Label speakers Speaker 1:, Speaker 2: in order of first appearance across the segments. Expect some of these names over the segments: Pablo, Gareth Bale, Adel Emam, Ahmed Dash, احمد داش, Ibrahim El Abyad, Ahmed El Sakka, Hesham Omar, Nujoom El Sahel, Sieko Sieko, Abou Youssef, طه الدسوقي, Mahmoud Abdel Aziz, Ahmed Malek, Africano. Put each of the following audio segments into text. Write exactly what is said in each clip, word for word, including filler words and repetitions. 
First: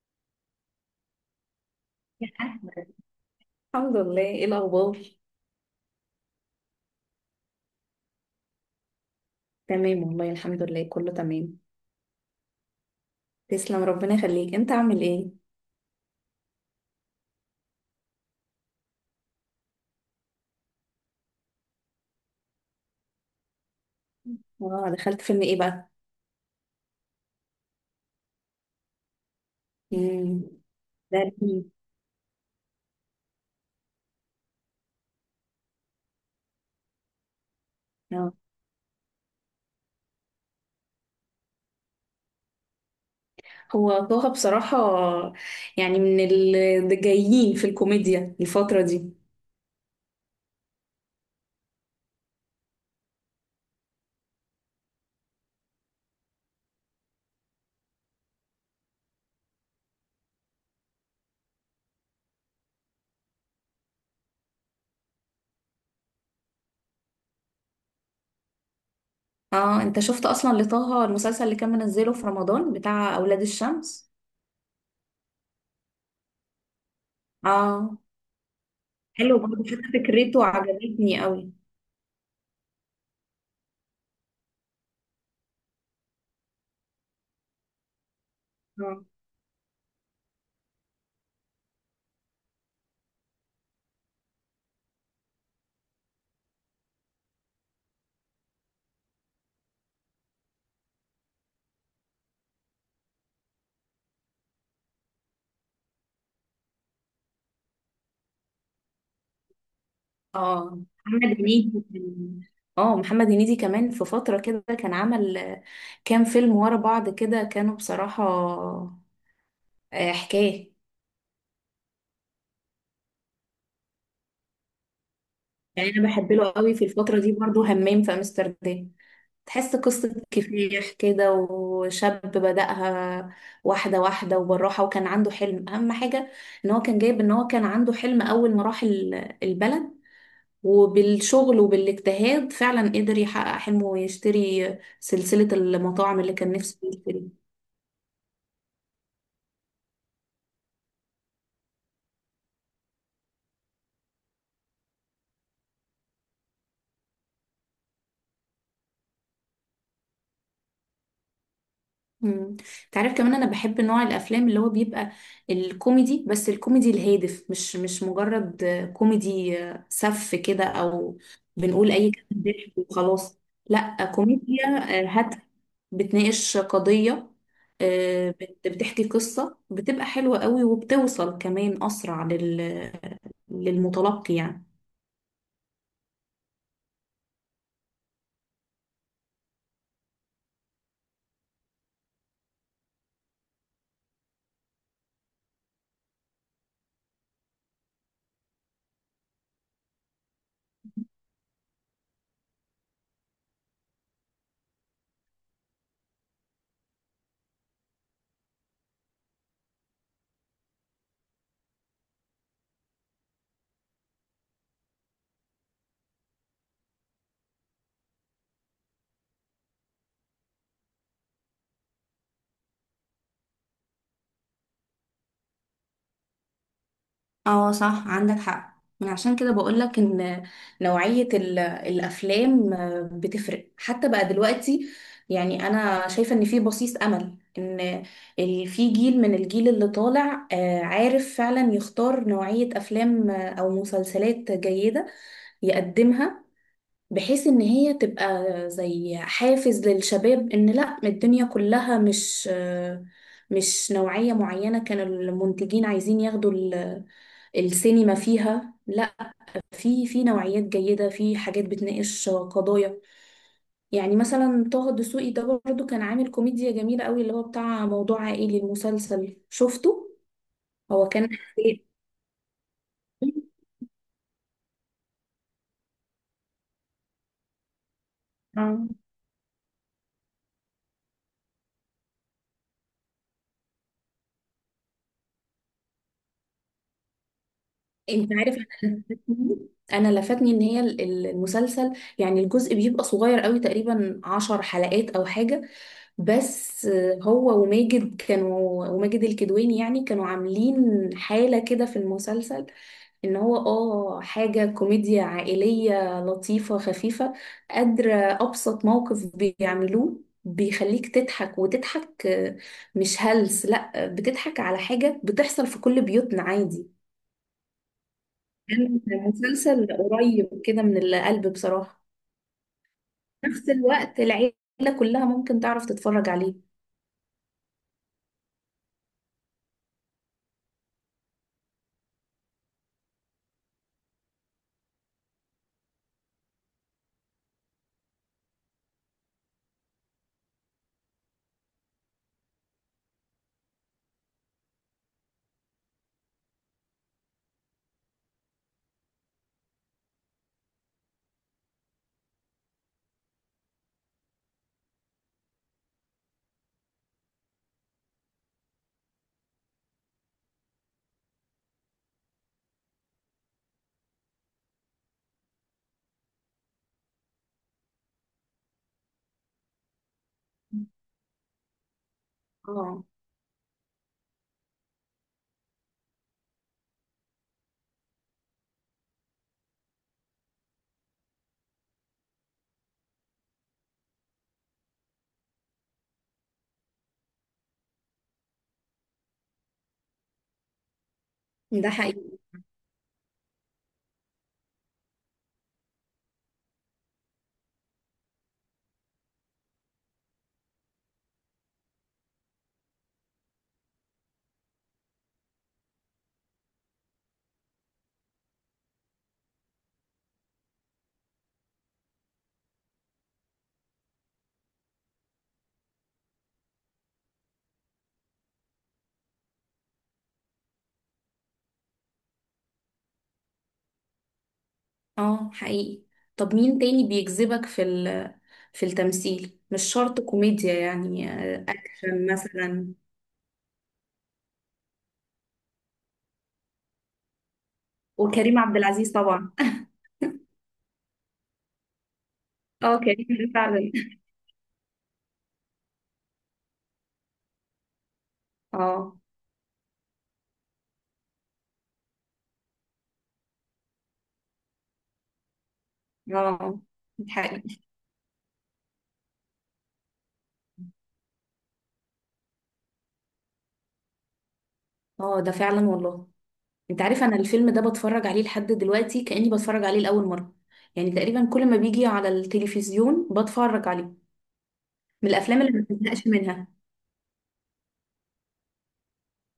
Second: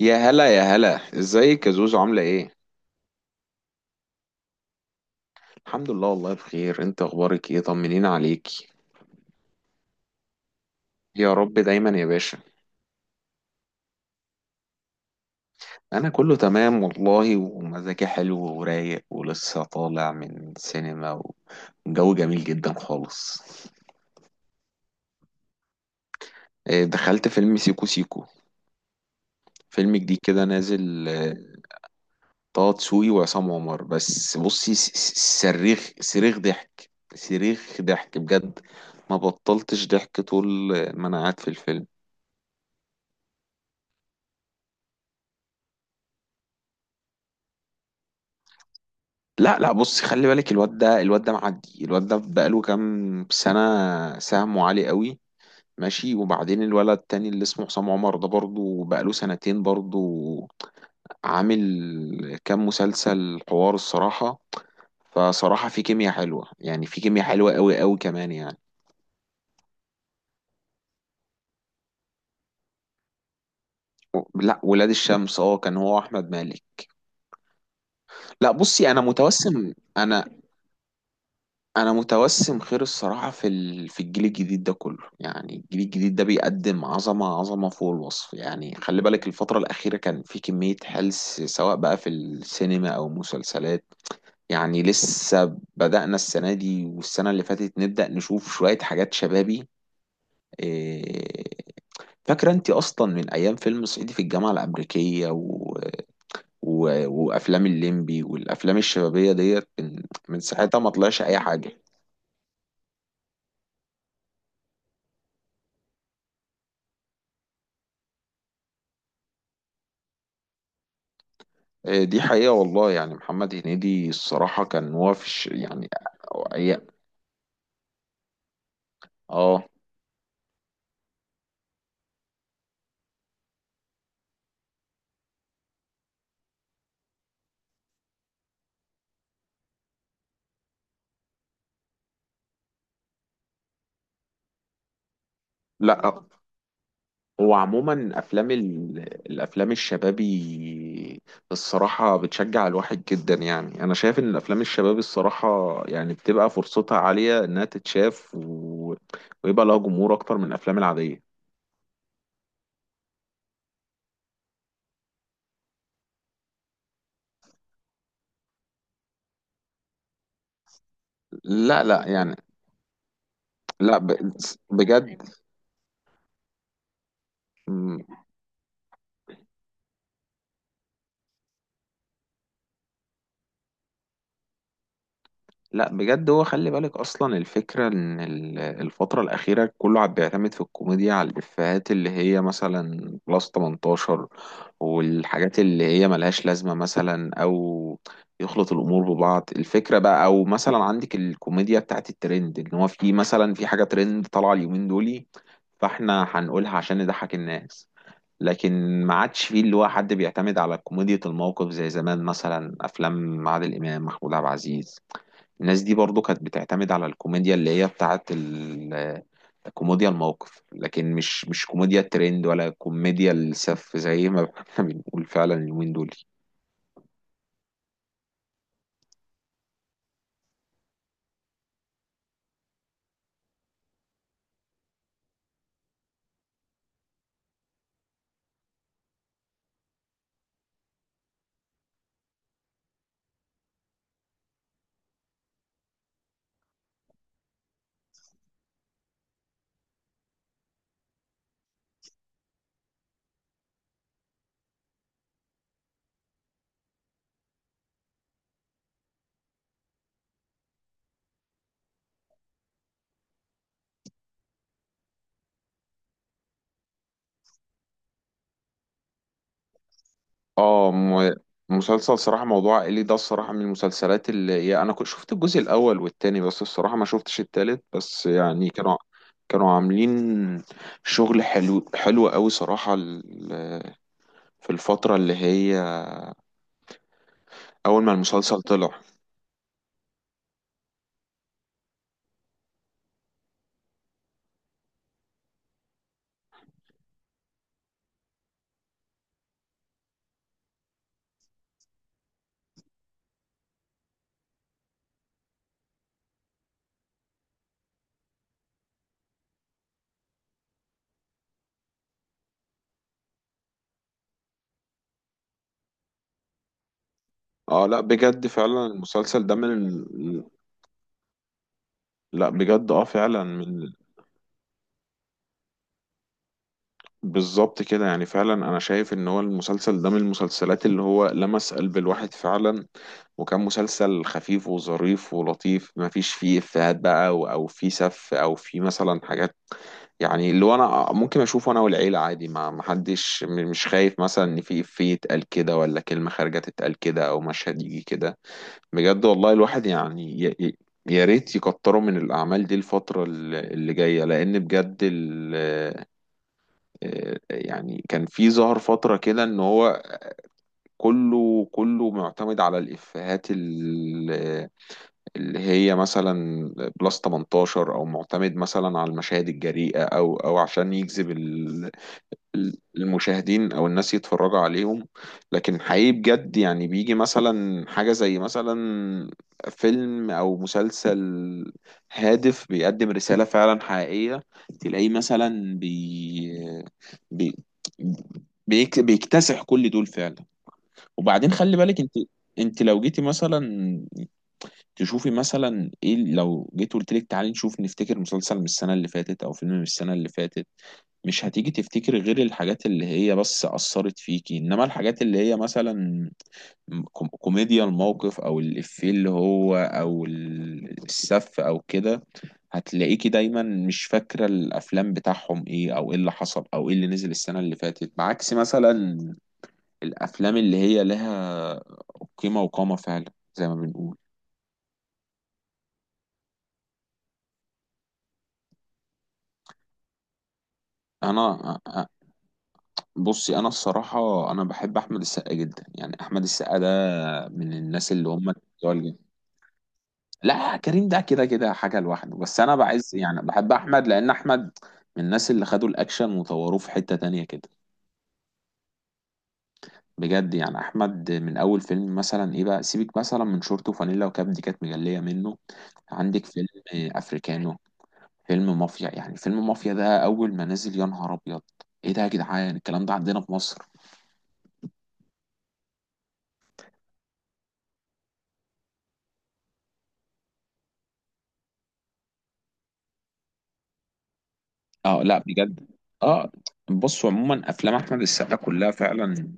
Speaker 1: يا هلا يا هلا، ازيك يا زوزو؟ عاملة
Speaker 2: يا
Speaker 1: ايه؟
Speaker 2: أحمد. الحمد لله، ايه الاخبار؟
Speaker 1: الحمد لله والله بخير. انت اخبارك ايه؟ طمنين عليكي.
Speaker 2: تمام والله، الحمد لله، كله
Speaker 1: يا رب
Speaker 2: تمام.
Speaker 1: دايما يا باشا.
Speaker 2: تسلم، ربنا يخليك، انت عامل ايه؟
Speaker 1: انا كله تمام والله، ومزاجي حلو ورايق، ولسه طالع من سينما، وجو جميل جدا خالص.
Speaker 2: اه، دخلت فيلم ايه بقى؟
Speaker 1: آه، دخلت فيلم سيكو سيكو، فيلم جديد
Speaker 2: امم
Speaker 1: كده نازل.
Speaker 2: ده
Speaker 1: آه،
Speaker 2: لذيذ.
Speaker 1: طه دسوقي وعصام عمر. بس بصي، س- س- صريخ صريخ ضحك، صريخ ضحك
Speaker 2: اه،
Speaker 1: بجد. ما بطلتش ضحك طول ما انا قاعد في الفيلم.
Speaker 2: هو طه بصراحة يعني من الجايين في الكوميديا الفترة دي.
Speaker 1: لا لا، بص، خلي بالك، الواد ده، الواد ده معدي، الواد ده بقاله كام سنة سهمه عالي قوي. ماشي، وبعدين الولد التاني اللي اسمه حسام عمر ده برضه بقاله سنتين برضه، عامل كام مسلسل حوار الصراحة. فصراحة في كيمياء حلوة، يعني في كيمياء حلوة قوي قوي كمان يعني.
Speaker 2: اه، انت شفت اصلا لطه المسلسل اللي كان منزله في رمضان بتاع اولاد الشمس؟
Speaker 1: و- لا، ولاد الشمس، اه، كان هو احمد مالك.
Speaker 2: اه،
Speaker 1: لا بصي، انا
Speaker 2: حلو برضه،
Speaker 1: متوسم
Speaker 2: حتى
Speaker 1: انا
Speaker 2: فكرته عجبتني قوي.
Speaker 1: انا متوسم خير الصراحه في ال... في الجيل الجديد ده كله، يعني الجيل الجديد ده بيقدم عظمه عظمه فوق الوصف. يعني خلي بالك الفتره الاخيره كان في كميه هلس، سواء بقى في السينما او مسلسلات. يعني لسه بدأنا السنه دي والسنه اللي فاتت نبدأ نشوف شويه حاجات شبابي. إيه، فاكره انت اصلا من ايام فيلم صعيدي في الجامعه الامريكيه و... و... وافلام الليمبي والافلام الشبابيه ديت، من من
Speaker 2: اه،
Speaker 1: ساعتها ما طلعش
Speaker 2: محمد
Speaker 1: اي
Speaker 2: هنيدي
Speaker 1: حاجه.
Speaker 2: كان- اه محمد هنيدي كمان في فترة كده كان عمل آه، كام فيلم ورا بعض كده، كانوا بصراحة آه، حكاية.
Speaker 1: آه، دي حقيقة والله، يعني محمد هنيدي الصراحة كان وافش يعني.
Speaker 2: يعني انا بحب له قوي
Speaker 1: أي-
Speaker 2: في الفترة دي برضو، همام في امستردام.
Speaker 1: اه،
Speaker 2: تحس قصة كفاح كده، وشاب بدأها واحدة واحدة وبالراحة، وكان عنده حلم، أهم حاجة إن هو كان جايب إن هو كان عنده حلم، أول ما راح ال- البلد، وبالشغل وبالاجتهاد فعلا قدر يحقق حلمه ويشتري سلسلة المطاعم
Speaker 1: لا.
Speaker 2: اللي كان نفسه يشتريها.
Speaker 1: وعموما افلام ال... الافلام الشبابي الصراحة بتشجع الواحد جدا، يعني انا شايف ان الافلام الشبابي الصراحة يعني بتبقى فرصتها عالية انها تتشاف، و... ويبقى لها جمهور اكتر من الافلام العادية.
Speaker 2: مم. تعرف كمان انا بحب نوع الافلام اللي هو بيبقى الكوميدي، بس الكوميدي الهادف، مش مش مجرد كوميدي سف كده، او
Speaker 1: لا
Speaker 2: بنقول
Speaker 1: لا
Speaker 2: اي كلام
Speaker 1: يعني،
Speaker 2: ضحك وخلاص.
Speaker 1: لا
Speaker 2: لا،
Speaker 1: ب...
Speaker 2: كوميديا آه،
Speaker 1: بجد.
Speaker 2: هادفة، بتناقش قضية، آه، بت- بتحكي قصة بتبقى حلوة قوي، وبتوصل كمان أسرع لل... للمتلقي يعني.
Speaker 1: لا بجد، هو خلي بالك اصلا الفكره ان ال- الفتره الاخيره كله عم بيعتمد في الكوميديا على الافيهات اللي هي مثلا بلس تمنتاشر، والحاجات اللي هي ملهاش لازمه مثلا، او يخلط الامور ببعض الفكره بقى، او مثلا عندك الكوميديا بتاعت الترند، ان هو في مثلا في حاجه ترند طالعه اليومين دولي، فاحنا هنقولها عشان نضحك الناس. لكن ما عادش فيه اللي هو حد بيعتمد على كوميديا الموقف زي زمان، مثلا افلام عادل امام، محمود عبد العزيز، الناس دي برضو كانت بتعتمد على الكوميديا اللي هي بتاعت ال- كوميديا الموقف، لكن مش مش كوميديا الترند ولا كوميديا السف زي ما احنا بنقول فعلا اليومين دول.
Speaker 2: اه صح، عندك حق، من عشان كده بقولك ان نوعية ال- الافلام بتفرق حتى بقى دلوقتي. يعني انا شايفة ان في بصيص امل، ان ال- في جيل، من الجيل اللي طالع آه، عارف فعلا يختار نوعية افلام او مسلسلات جيدة يقدمها، بحيث ان هي تبقى زي حافز للشباب، ان لا، الدنيا كلها مش آه، مش نوعية معينة كانوا المنتجين عايزين ياخدوا السينما فيها، لا، في في نوعيات جيدة، في حاجات بتناقش قضايا. يعني مثلا طه الدسوقي ده برضه كان عامل كوميديا جميلة قوي اللي هو بتاع موضوع عائلي. المسلسل شفته؟
Speaker 1: اه
Speaker 2: هو كان
Speaker 1: م- مسلسل صراحة موضوع عائلي ده الصراحة من المسلسلات اللي هي أنا كنت شفت الجزء الأول والتاني، بس الصراحة ما شفتش التالت. بس يعني
Speaker 2: اه،
Speaker 1: كانوا كانوا عاملين شغل حلو حلو قوي صراحة، ال- في الفترة اللي هي أول ما
Speaker 2: انت عارف،
Speaker 1: المسلسل
Speaker 2: انا
Speaker 1: طلع.
Speaker 2: لفتني انا لفتني ان هي ال- ال- المسلسل، يعني الجزء بيبقى صغير قوي، تقريبا عشر حلقات او حاجة، بس هو وماجد كانوا وماجد الكدواني يعني كانوا عاملين حالة كده في المسلسل، ان هو اه حاجة كوميديا عائلية لطيفة خفيفة، قادرة ابسط موقف بيعملوه بيخليك تضحك وتضحك، آه، مش هلس، لا آه، بتضحك على حاجة بتحصل في كل بيوتنا عادي.
Speaker 1: اه لا بجد، فعلا
Speaker 2: كان
Speaker 1: المسلسل ده من،
Speaker 2: مسلسل قريب كده من القلب بصراحة،
Speaker 1: لا بجد اه فعلا
Speaker 2: في نفس
Speaker 1: من،
Speaker 2: الوقت العيلة كلها ممكن تعرف تتفرج عليه.
Speaker 1: بالظبط كده. يعني فعلا انا شايف ان هو المسلسل ده من المسلسلات اللي هو لمس قلب الواحد فعلا، وكان مسلسل خفيف وظريف ولطيف، ما فيش فيه افيهات بقى او أو فيه سف او فيه مثلا حاجات، يعني اللي هو انا ممكن اشوفه انا والعيله عادي، ما ما حدش م- مش خايف مثلا ان في افيه يتقال كده، ولا كلمه خارجه تتقال كده، او مشهد يجي كده. بجد والله، الواحد يعني ي- ي- يا ريت يكتروا من الأعمال دي الفترة اللي اللي جاية، لأن بجد يعني كان في ظهر فترة كده ان هو كله كله معتمد على الإفيهات ال- اللي هي مثلا بلس تمنتاشر، او معتمد مثلا على المشاهد الجريئة، او او عشان يجذب ال-
Speaker 2: اه،
Speaker 1: المشاهدين او الناس يتفرجوا عليهم. لكن حقيقي بجد، يعني بيجي مثلا حاجة زي مثلا فيلم او مسلسل هادف بيقدم رسالة فعلا حقيقية، تلاقيه مثلا بي... بي... بيك... بيكتسح كل دول فعلا. وبعدين خلي
Speaker 2: ده
Speaker 1: بالك انت
Speaker 2: حقيقي.
Speaker 1: انت لو جيتي مثلا تشوفي مثلا ايه، لو جيت قلت لك تعالي نشوف نفتكر مسلسل من السنة اللي فاتت او فيلم من السنة اللي فاتت، مش هتيجي تفتكر غير الحاجات اللي هي بس أثرت فيكي، إنما الحاجات اللي هي مثلا كوم- كوميديا الموقف أو الإفيه اللي هو أو ال- السف أو كده، هتلاقيكي دايما مش فاكرة الأفلام بتاعهم إيه، أو إيه اللي حصل، أو إيه اللي نزل السنة اللي فاتت، بعكس مثلا الأفلام اللي هي لها قيمة وقامة فعلا زي ما بنقول.
Speaker 2: اه حقيقي. طب مين تاني بيجذبك في ال- في التمثيل؟ مش شرط كوميديا، يعني
Speaker 1: أنا
Speaker 2: آه،
Speaker 1: أ- أ-
Speaker 2: اكشن مثلا.
Speaker 1: بصي، أنا الصراحة أنا بحب أحمد السقا جدا، يعني أحمد السقا ده من الناس اللي هم
Speaker 2: وكريم عبد
Speaker 1: بتوع،
Speaker 2: العزيز طبعا
Speaker 1: لا كريم ده كده كده حاجة لوحده، بس أنا
Speaker 2: اه،
Speaker 1: بعز
Speaker 2: كريم
Speaker 1: يعني
Speaker 2: ده
Speaker 1: بحب
Speaker 2: فعلا.
Speaker 1: أحمد، لأن أحمد من الناس اللي خدوا الأكشن وطوروه في حتة تانية كده.
Speaker 2: اه،
Speaker 1: بجد يعني أحمد من أول فيلم مثلا إيه بقى، سيبك مثلا من شورت وفانيلا وكاب، دي كانت مجلية منه. عندك فيلم
Speaker 2: اه. ده
Speaker 1: أفريكانو،
Speaker 2: حقيقي.
Speaker 1: فيلم مافيا، يعني فيلم مافيا ده أول ما نزل يا نهار أبيض، إيه ده يا جدعان، الكلام ده عندنا في مصر؟
Speaker 2: اه، ده فعلا والله. انت عارف، انا الفيلم ده بتفرج عليه لحد دلوقتي كأني بتفرج عليه لأول مرة، يعني تقريبا كل ما بيجي على التلفزيون بتفرج عليه،
Speaker 1: أه
Speaker 2: من
Speaker 1: لا
Speaker 2: الافلام اللي
Speaker 1: بجد،
Speaker 2: ما بزهقش
Speaker 1: أه.
Speaker 2: منها.
Speaker 1: بصوا، عموما أفلام أحمد السقا كلها فعلا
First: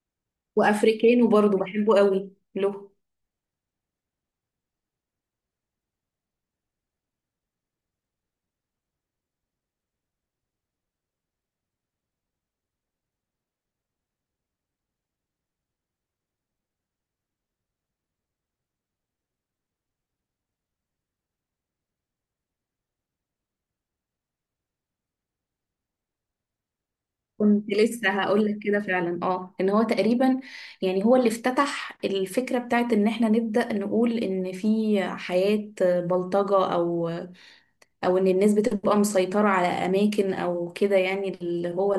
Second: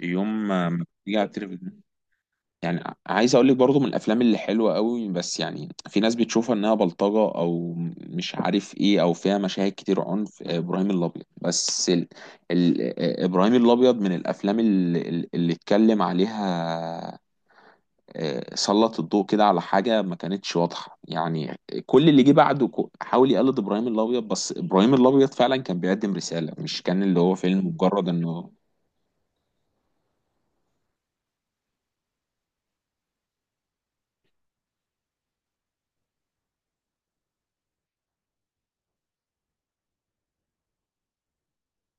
Speaker 1: يوم ما بتيجي على
Speaker 2: وافريكانو برضو
Speaker 1: التلفزيون،
Speaker 2: بحبه قوي
Speaker 1: يعني
Speaker 2: له.
Speaker 1: عايز اقول لك برضو من الافلام اللي حلوه قوي، بس يعني في ناس بتشوفها انها بلطجه او مش عارف ايه، او فيها مشاهد كتير عنف. آه، ابراهيم الابيض، بس ال... ال... آه، ابراهيم الابيض من الافلام اللي, اللي اتكلم عليها، آه، سلط الضوء كده على حاجه ما كانتش واضحه يعني. كل اللي جه بعده كو- حاول يقلد ابراهيم الابيض، بس ابراهيم الابيض فعلا كان بيقدم رساله، مش كان اللي هو فيلم
Speaker 2: كنت
Speaker 1: مجرد
Speaker 2: لسه هقول
Speaker 1: انه،
Speaker 2: لك كده فعلا، اه ان هو تقريبا، يعني هو اللي افتتح الفكرة بتاعت ان احنا نبدأ نقول ان في حياة بلطجة، او او ان الناس بتبقى مسيطرة على اماكن او كده، يعني اللي هو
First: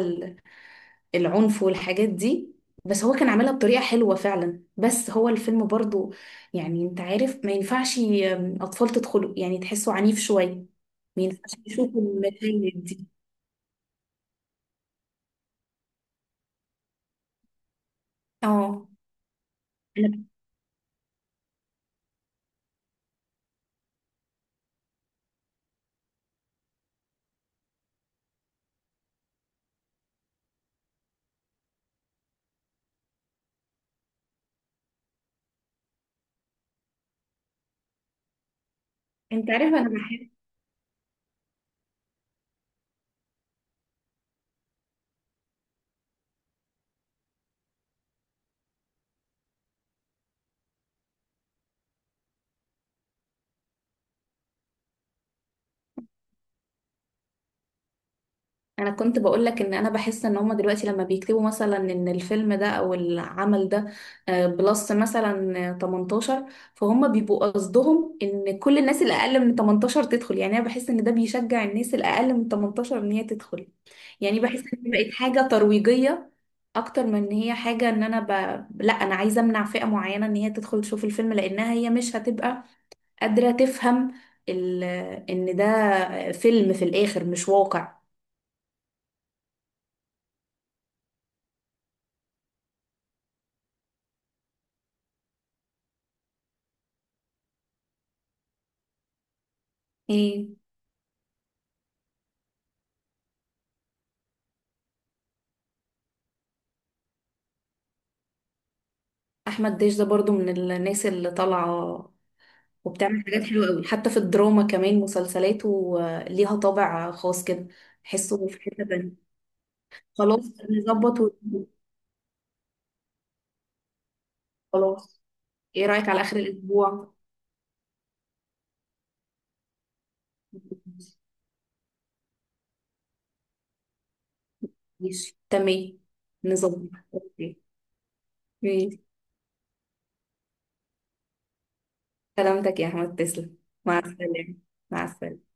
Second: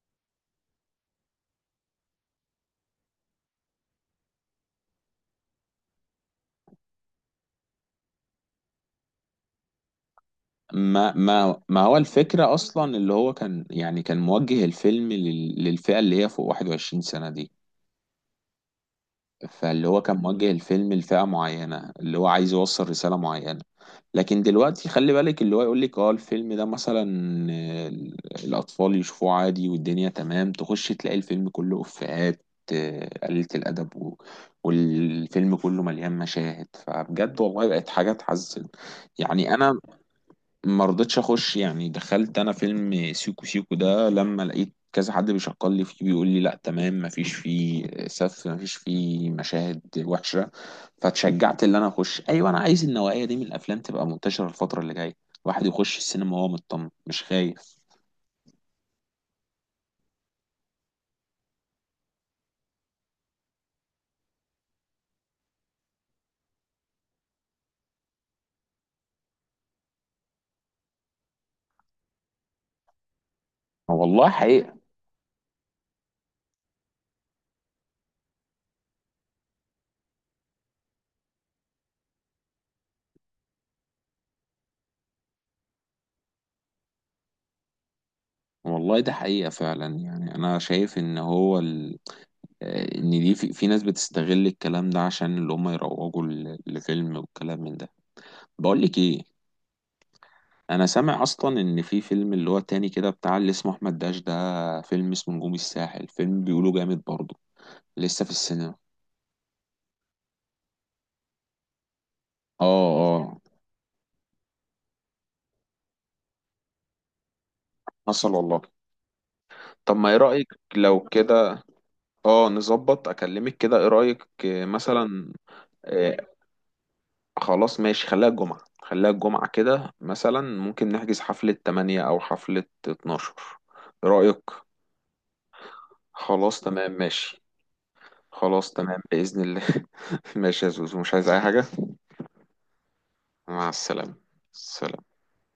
Speaker 2: العنف والحاجات دي، بس هو كان عاملها بطريقة حلوة فعلا، بس هو الفيلم برضو، يعني انت عارف ما ينفعش ي- أطفال تدخلوا، يعني تحسوا عنيف شوية،
Speaker 1: ما
Speaker 2: ما ينفعش
Speaker 1: ما ما هو
Speaker 2: يشوفوا
Speaker 1: الفكرة
Speaker 2: المشاهد
Speaker 1: أصلا
Speaker 2: دي.
Speaker 1: اللي هو كان، يعني كان موجه الفيلم لل- للفئة اللي هي فوق واحد وعشرين سنة دي.
Speaker 2: اه.
Speaker 1: فاللي هو كان
Speaker 2: أنا-
Speaker 1: موجه الفيلم لفئة معينة، اللي هو عايز يوصل رسالة معينة، لكن دلوقتي خلي بالك اللي هو يقول لك اه الفيلم ده مثلا، آه، الأطفال يشوفوه عادي والدنيا تمام، تخش تلاقي الفيلم كله إفيهات آه، قليلة الأدب، و- والفيلم كله مليان مشاهد. فبجد والله بقت حاجة تحزن.
Speaker 2: انت
Speaker 1: يعني
Speaker 2: عارف،
Speaker 1: أنا
Speaker 2: انا بحب
Speaker 1: ما رضيتش اخش، يعني دخلت انا فيلم سيكو سيكو ده لما لقيت كذا حد بيشكر لي فيه بيقول لي لا تمام، ما فيش فيه سف، ما فيش فيه مشاهد وحشة، فاتشجعت ان انا اخش. ايوه، انا عايز النوعية دي من الافلام تبقى منتشرة الفترة اللي جاية، الواحد يخش السينما وهو مطمن، مش خايف.
Speaker 2: انا كنت بقولك ان انا بحس ان هما دلوقتي لما بيكتبوا مثلا ان الفيلم ده او العمل ده آه، بلس مثلا آه، تمنتاشر، فهم بيبقوا قصدهم ان كل الناس اللي اقل من تمنتاشر تدخل، يعني انا بحس ان ده بيشجع الناس اللي اقل من تمنتاشر ان هي تدخل،
Speaker 1: والله
Speaker 2: يعني بحس
Speaker 1: حقيقة.
Speaker 2: ان هي بقت حاجة ترويجية اكتر من ان هي حاجة ان انا ب... لا، انا عايزة امنع فئة معينة ان هي تدخل تشوف الفيلم، لانها هي مش هتبقى قادرة تفهم ال... ان ده فيلم في الاخر مش واقع.
Speaker 1: والله ده حقيقة فعلا، يعني انا شايف ان هو ال... آه، ان دي في, في ناس بتستغل الكلام ده عشان اللي هم يروجوا ل- لفيلم والكلام من ده. بقول لك ايه،
Speaker 2: ايه،
Speaker 1: انا سامع اصلا ان في فيلم اللي هو التاني كده بتاع اللي اسمه احمد داش، ده فيلم اسمه نجوم الساحل، فيلم بيقولوا جامد برضه، لسه في السينما.
Speaker 2: احمد داش ده برضو من الناس اللي طالعه،
Speaker 1: اه
Speaker 2: وبتعمل
Speaker 1: اه.
Speaker 2: حاجات حلوه قوي، حتى في الدراما كمان مسلسلاته آه، ليها طابع خاص كده،
Speaker 1: حصل
Speaker 2: تحسه في
Speaker 1: والله.
Speaker 2: حته تانية.
Speaker 1: طب ما ايه
Speaker 2: خلاص،
Speaker 1: رأيك لو
Speaker 2: نظبط و-
Speaker 1: كده؟ اه نظبط اكلمك كده، ايه رأيك آه،
Speaker 2: خلاص،
Speaker 1: مثلا
Speaker 2: ايه رايك على
Speaker 1: آه
Speaker 2: اخر الاسبوع؟
Speaker 1: خلاص ماشي، خليها الجمعة، خليها الجمعة كده مثلا، ممكن نحجز حفلة تمانية او حفلة اتناشر، ايه رأيك؟
Speaker 2: ماشي تمام،
Speaker 1: خلاص
Speaker 2: نظبط،
Speaker 1: تمام ماشي.
Speaker 2: اوكي.
Speaker 1: خلاص
Speaker 2: ماشي.
Speaker 1: تمام بإذن الله. ماشي يا زوزو، مش عايز اي حاجة.
Speaker 2: سلامتك يا احمد، تسلم.
Speaker 1: مع
Speaker 2: مع
Speaker 1: السلامة.
Speaker 2: السلامه. مع
Speaker 1: سلام.
Speaker 2: السلامه.